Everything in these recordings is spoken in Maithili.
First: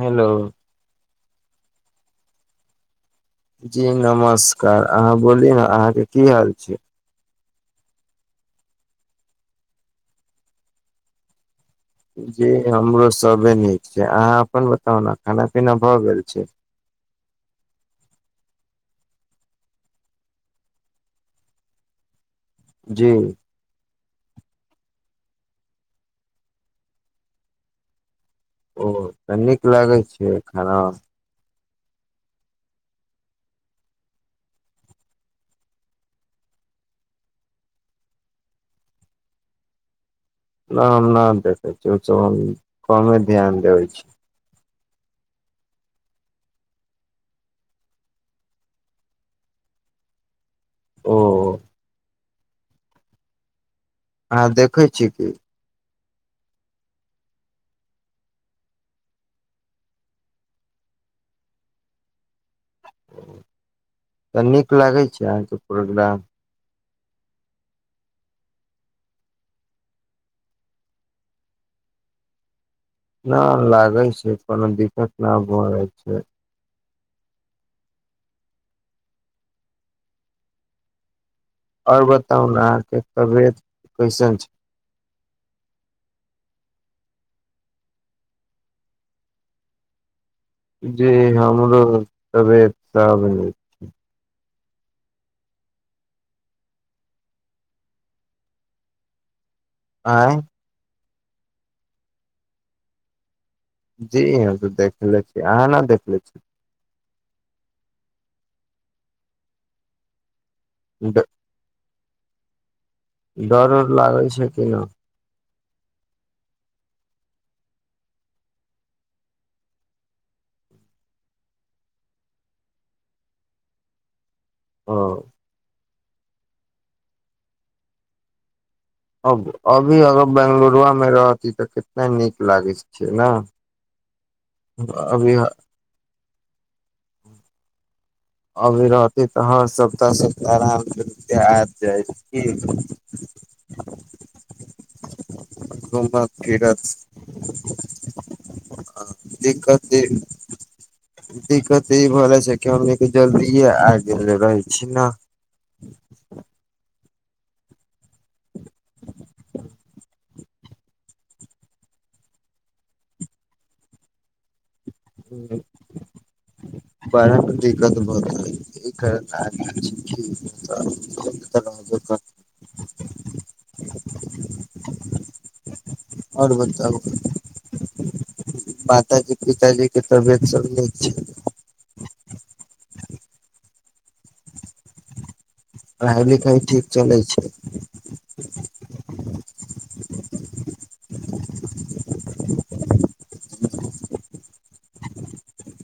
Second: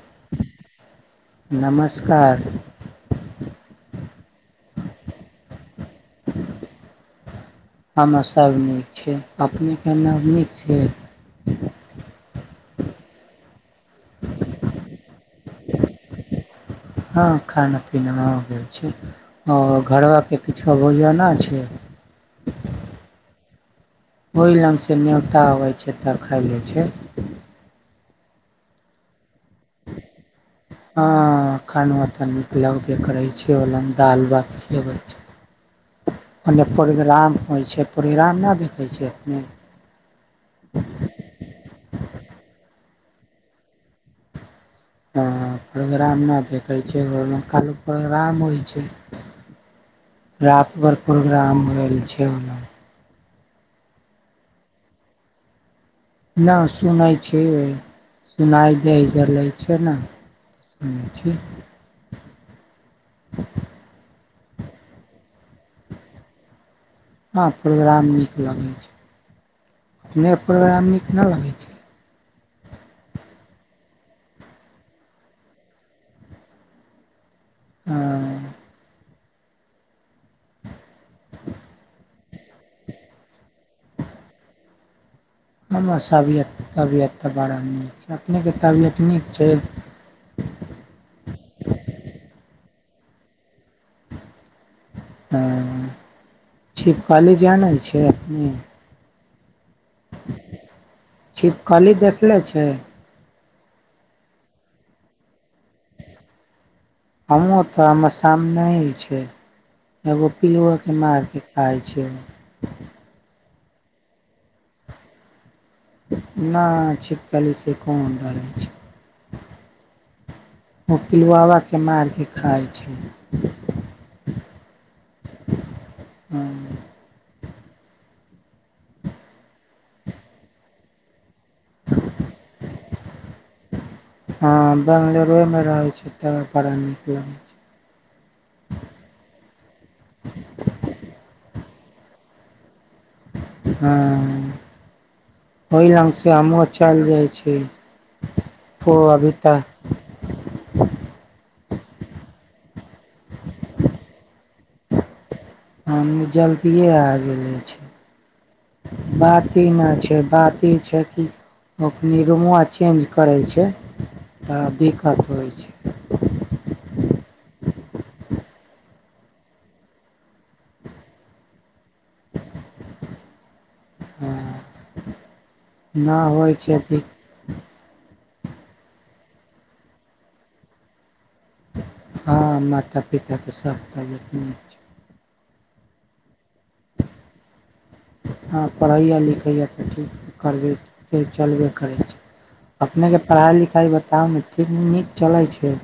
हेलो। नमस्कार! जी नमस्कार! अहाँ बोलली न अहाँके की हाल छै। हम्मे सभ नीक छि, अपनेकेमे नीक छि? जी हमरो सबे नीक छै, अहाँ अपन बताउ ने खाना -पीना भए गेल छै? हँ खाना- पीनामे हो गेल छै, आओ घरबाके पिछा भोजना छै। जी! ओहि लगसँ न्योता अबै छै तऽ, खाइ लै छै। ओ तऽ नीक लागै छैय। ह खानमे तऽ नीक लगबे करै छै, ओल दालि- भात खिबै छै, ओने प्रोग्राम होइ छै, प्रोग्राम नहि देखै छैियै अपने? न हम न देखै छ श कमे ध्यान देबै छिम्र हँ प्रोग्राम नहि देखै छि, ओ काल लोक प्रोग्राम होइ छै। रात भर ओ प्रोग्राम भेल छै। [unintelligible] आहा देखै छि कि? नहि सुनै छी सुनाइ देै छै ने, सुनैछी। तऽ नीक लागै छै, अहाँके प्रोग्राम? हँ प्रोग्राम नीक लगै छै, अपने प्रोग्राम नीक न लगै छै,। न लागै छै, कोनो दिक्कत न भ छै। हँ। अउर बताउना आहा के तबियत कैसन छै? हमर सबियत तबियत तऽ बड़ा नीक छै अपनेके तबियत नीक छै जी हमरो तबियत साबने छै। ह छिवकली जानै छिय अपने? आँय्। छिपकली देखने छै? जी हम त देखले छिय अहाँ ने देखले छी? हमो तऽ आमे सामने ह छै एगो। पिलुआ के ड- मार के खाइ अच्छा! डर उर लागै छै कि न? नहि छिपकलीसँ कोन डरै छै, ओ पिलुआव के मारि कऽ खाइ छै। ह। हँ। अब अभी अगर बेंगलुरुआमे रह तऽ कितना नीक लागै छै न हँ अभी। बंगलोरे मे रहै छै तऽ पढ़ा नीक लगै छै। अभी रहती तऽ हर सप्ताह सप्ताह आरामसँे आब जाय कि हाँ। घूमत फिरत जाइ छी ओ अ अभी तऽ दिक्कत इ दिक्कत इ भ जाय छै की, हमनी के जल्दीये आ गेल रही। छै न हमनी जल्दीये आ [unintelligible] छै, बात इ ने छै, बात इ छै कि, अपनी रूमो चेंज करै छै तऽ दे [unintelligible] बढ़त दिक्कत बहुत हय। [unintelligible] हाँ। न होय आओर छै बताउ अधिक। माताजी, पिताजी के तबियत सब नीक छै? हाँ माता पिताके सब तबियत नीक छै। पढ़ाय लिखाय ठीक चलै छै? हाँ पढ़ैया लिखैया ते ठीक करबे ठीक चलबे करै छै, अपनेके पढ़ाय लिखाय बताउ ने ठीक नीक चलै छै?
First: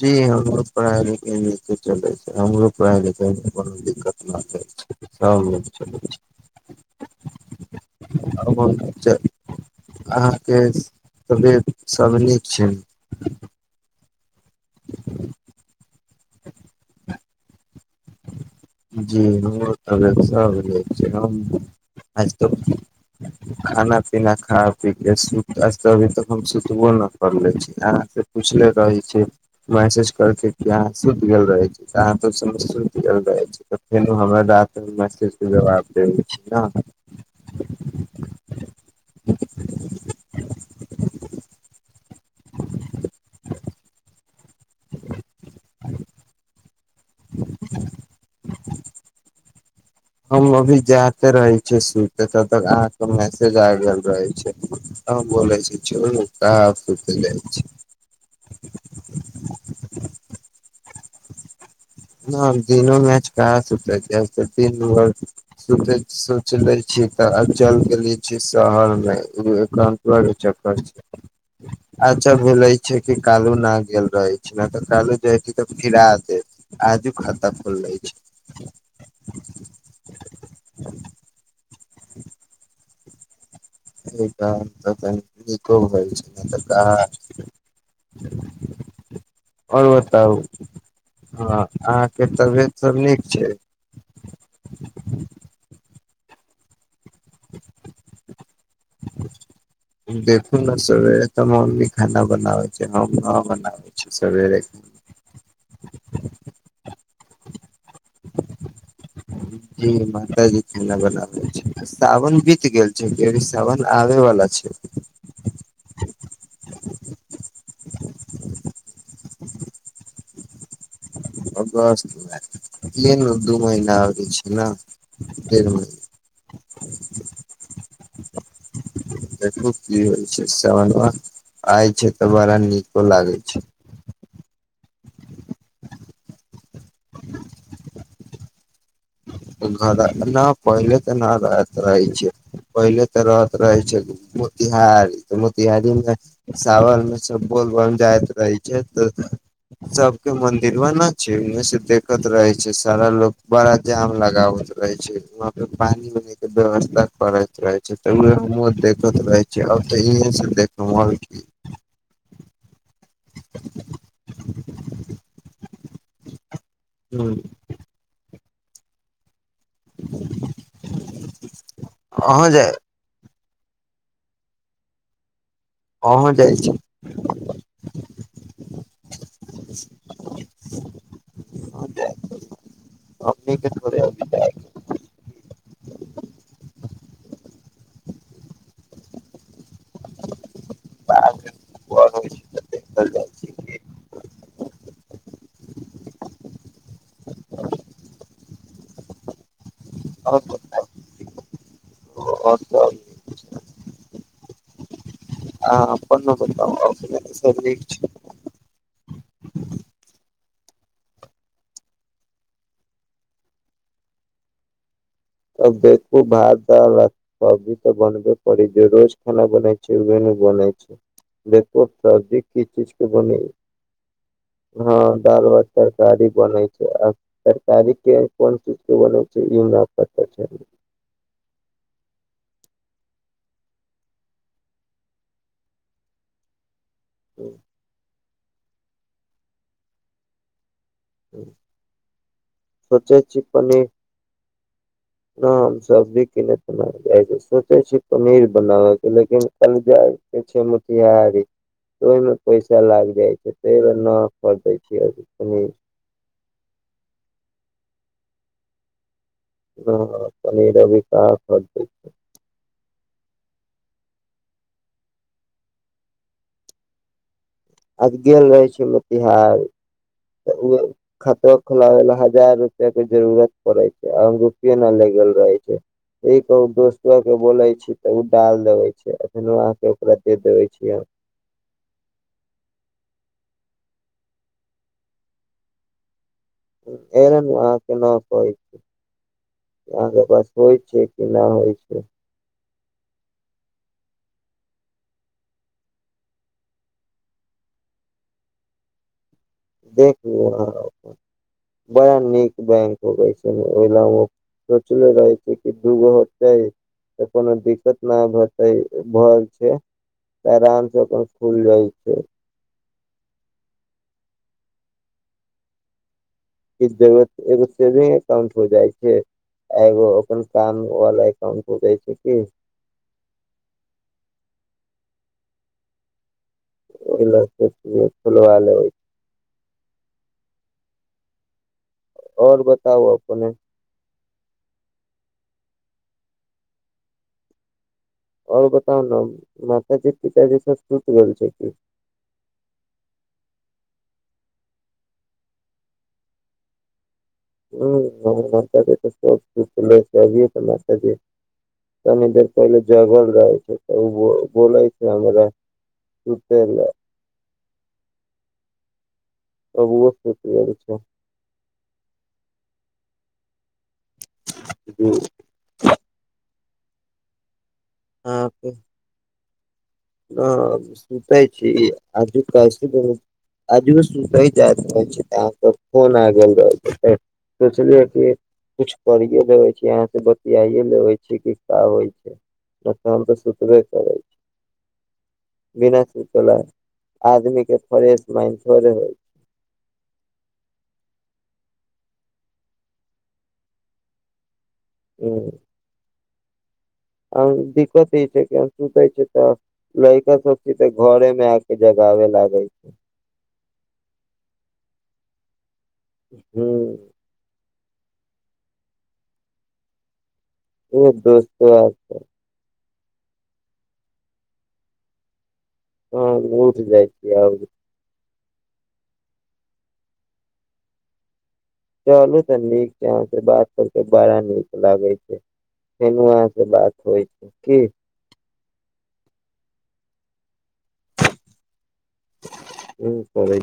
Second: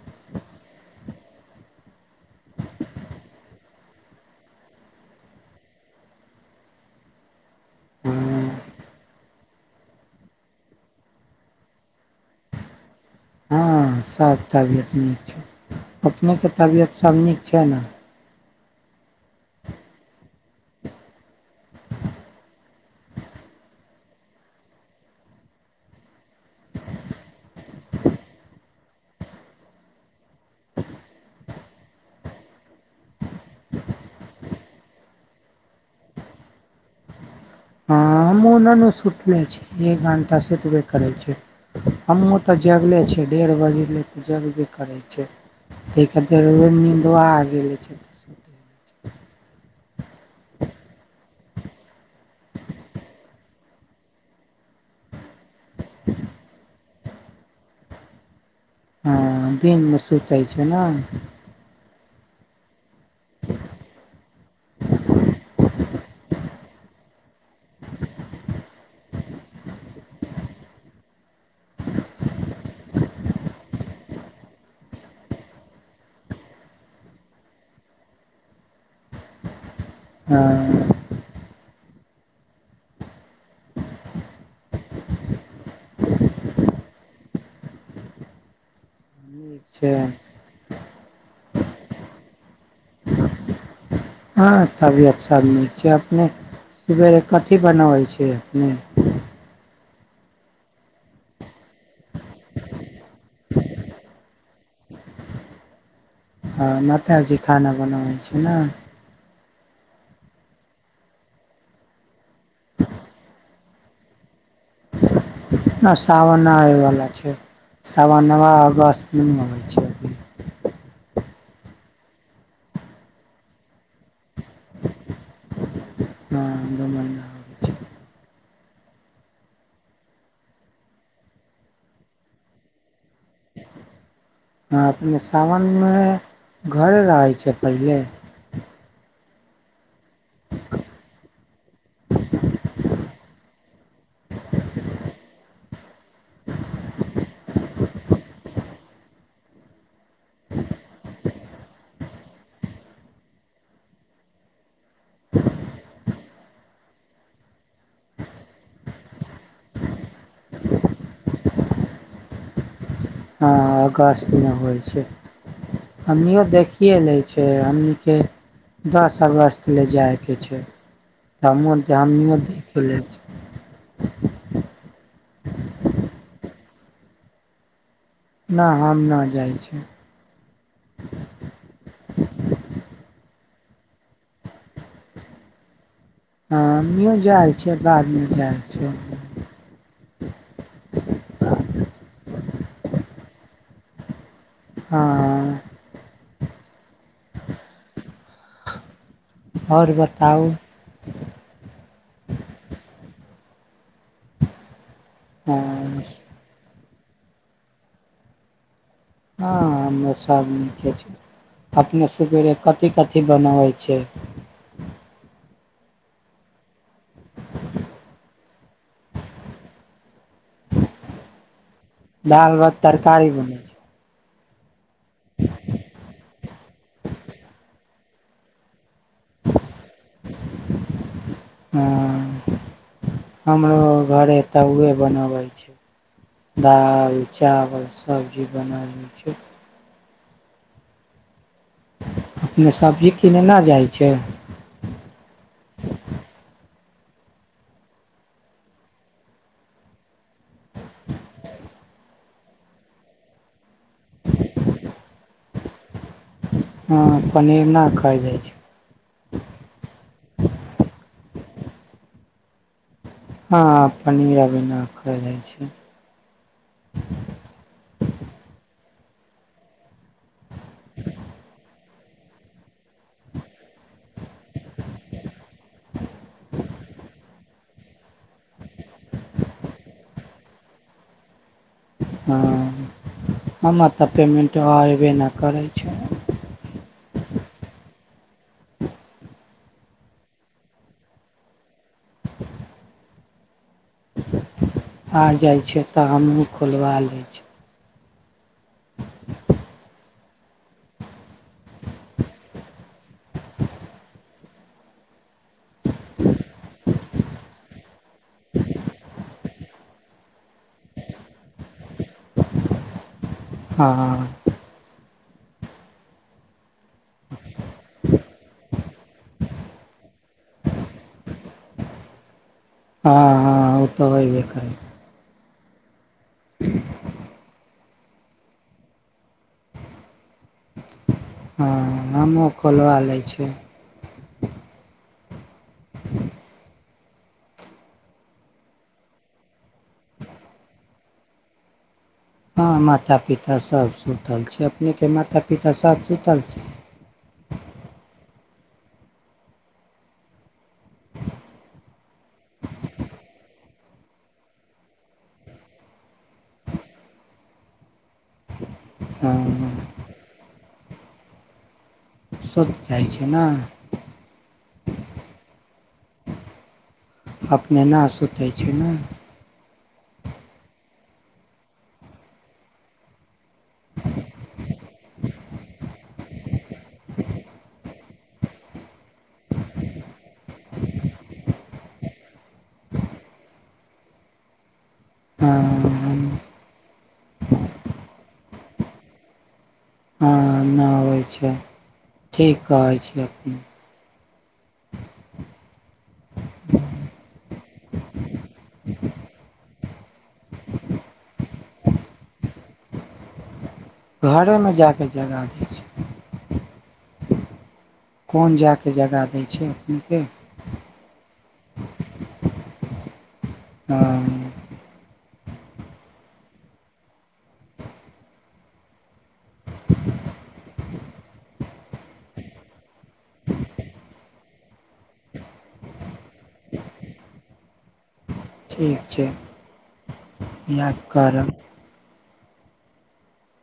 जी हमरो पढ़ाय नीके नीक से चले छै, हमरो पढ़ाय लिखायमे कोनो दिक्कत न छै, ठीके सब नीक चलै छै। हँ, आबो [unintelligible] अहाँके तबियत सब नीक छै ने? हाँ सब तबियत नीक छै, अपनेके तबियत सब नीक छै ने? जी हमर तबियत सब नीक छै, हम आजकल खाना पीना खा पी के सुत आज तो अभी तक हम सुतबो न करले छी, अहाँ से पुछले रहे छी मैसेज करके कि अहाँ सुत गेल रहे छी, अहाँ ते सु सुत गेल रहे छी। ते फेनो हमर रा [unintelligible] मैसेज के जवाब दे छै न। हाँ हमु ने ने सुतला छीये एक घंटा सुतबे करै छियै, हमु ते जगले छियै डेढ़ बजले ते जगबे करै छै ते खातिर रउवा नी दुआ गेले छै ते सुत हम अभी जाते रहै छियै सुते तब तक अहाँके मैसेज आ गेल रहै छै, अहाँ बोलै छी चलू कहाँ सुत जाय छै। हाँ दिनमे सुतै छै ने। हाँ दिनो मे आज कहां सुतै छिये, आज ते दिन भर सोचे सोचले छी। त अचल केले छीये शहर मे। उ एकरा मे पूरा रे चक्कर छै, अच्छा भेले छै कि कालू न गेल रहे छै न, ते कालू जेती ते फिरा दे। आजु खाता खुललै छै। हाँ। [inaudible] इ काम ते कनी नीको होय छै [unintelligible] नीक और छै बताउ हाँ। अहाँके तबियत सब नीक छै? हाँ तबियत सब नीक छै, अपने सबेरे कथी बनाबै छियै।? हुं। देखू ने सबेरे ते मम्मी खाना बनाबै छै, हम न बनाबे छीये सबेरे। हाँ माताजी खाना बनाबै छी ने। जी माताजी खना बनाबै छै, सावन बीत गेल छै की अभी सावन आबे वला छै? [inaudible] ना सावन ना आबेबला छै, सावनवा अगस्तमे अबै छै। अगस्तमे इहे न दू महिना आगे छै, न तीन दु महिना महिना आगे छै। देखु की होइ छै, सवनबा आइ छै तऽ, बरा नीको लागै छै। हँ, अपने सावनमे घरे रहै छै, पहिले ऊ खा ला। ना पहिले तऽ ना रहत रहे छे, पहिले तऽ रह रहै छेलिये, मोतिहारी त मोतिहारी मे सावन मे सब बोलबम जाइत रहे छै त, सब के मंदिरबा ना छै, ओमे से देखत रहे छै सारा लोग, बड़ा जाम लाग लगाबैत रहै छै, उहाँ पे पानि- उनी के व्यवस्था करैत रहै छै तऽ, उ हमु देखैत रहै छै, अब तऽ हियें से देखब, और की। हँ अगस्तमे होइ छै हमनियो देखि। येलैछै हमनीके। दस अगस्त। ले जाइ के छै [unintelligible] अहाँ जाय देखे लैछे। अहौं जाइ छै? ना हम न जाइ छी। हमनी के थोड़े अब जाय। हँ हमुँ जाय छियै, बादमे जाय छियै। [unintelligible] होइ छी त चल जाइ छी। हाँ। और बताऊ? हँ अहाँ अप्पन हँ न बताऊ अउर? यहाँ सब ठीक छै। हां, हम्मे सभ नीके छै, अपने सवेरे कथी -कथी बनाबै छै। [unintelligible] भात। दाल, भात, सब्जी तऽ बनबे करी जे रोज खाना बनई छैह, उहे नु बनई छै देखु सब्जी दाल की भात चीज के तरकारी बनई? बनै छै हँ दाल, भात, तरकारी बने छै, आ तरकारी के कोन चीज? के बनै छै, इना हँ। हमरो घरे त उहे बनबै छै दाल। चावल सब। ई बनाबै छै। ह। अपने सबजी किनयने पनीर जाइ छै? न हम सबजी कनेय तऽना जाइ छै, सोचै छी पनीर बनाबयके लेकिन कल जाइके छै मोतिहारी तऽ, ओहिमे पैसा लागि जाइ छै, ताहि नहि खरीदै छिय अभी पनीर। हँ पनीर नहि खट दै छै। ह पनीर अभी सा हो जा छै। हँ पनीर बिीना खा जाइ छै। आज गेल रहै छै मोतिहार। ऽ ओ खातर खोलाब ल। हजार रुपआ के जरूरत पड़े छै आ रुपे न लगल रहे छै ई कहू दोस्तो के बोले छी। तऽ ओ डाल देबे छै फेर अहाँके ओकरा। देबै छीिय हम। हँ हम तऽ पेमेंट अयबे नहि करै छै। अहाँके न कहै छै अहाँके पास होइ छै कि नहि होइ छै। आर जाइ छै तऽ हमूँ खोलवा लै छै। देखू बड़ा नीक बैंक हो छै ओहि ल सोचले रहै छै कि दगो कोनो दिक्कत। ना भतै भऽ छै। आरामसँ अपन खुल जाइ छै। हँ। ई जरूत एगो सेविंग एकाउंट हो जाइ छै। एगो ओन काम वाला एकाउंट खोजै छै की। हँ हँ ओ तऽ होहिएै। ओल खुलबा लै। हँ नामो आओर खोलबा बताउ लै छै। अपने ह। आओर बताउ ने मातााजी पिताजीसँ शत गेल छै क। हँ माता पिताभ सुतल छै अपनेके माता पिताभ सुतल छै। ह जी त सब सत लै छै अभिय तऽ जी तनि देर पहिल जगल रहै छै त बोलाय छै हमरा सूत। हँ। अबु शकल छै। सोति जाइ छै ने। ह। आ। नेना सुतै छै ने। ह सुतै छी आजू कैसे द आजू सुतै जाइत रहै छी तऽ अहाँके फोन आ गेल रहै छै सोचलियै कि किछु करिए लेबै छी अहाँसँ बतियाइए लेबै छी क कबै छै नहि तऽ हम तऽ सुतबे करै छी। विना हँ सुचल। आदमी के फ्रेश माइ थोड़े होइ छै। हँ नहि होबइ छै ठीक कहै छी अपने। ह। [unintelligible] आ दिक्कत ई छै सुते छै तऽ लड़का सब छै तऽ घरे मे आके जगाबे लागे छै। घरेमे जा क जगह द छै। ह्म। कोन जाय कऽ जगह दै छै अपनीकेँ। एक दोस्ते आ छै। हँ। हँ उठि जाइ छी आर। चलू तऽ नीक छै अहाँ से बात करके बड़ा नीक लागै छै फेर अहाँ से बात होइ छै की। ठीक छै इएह कारण। हं।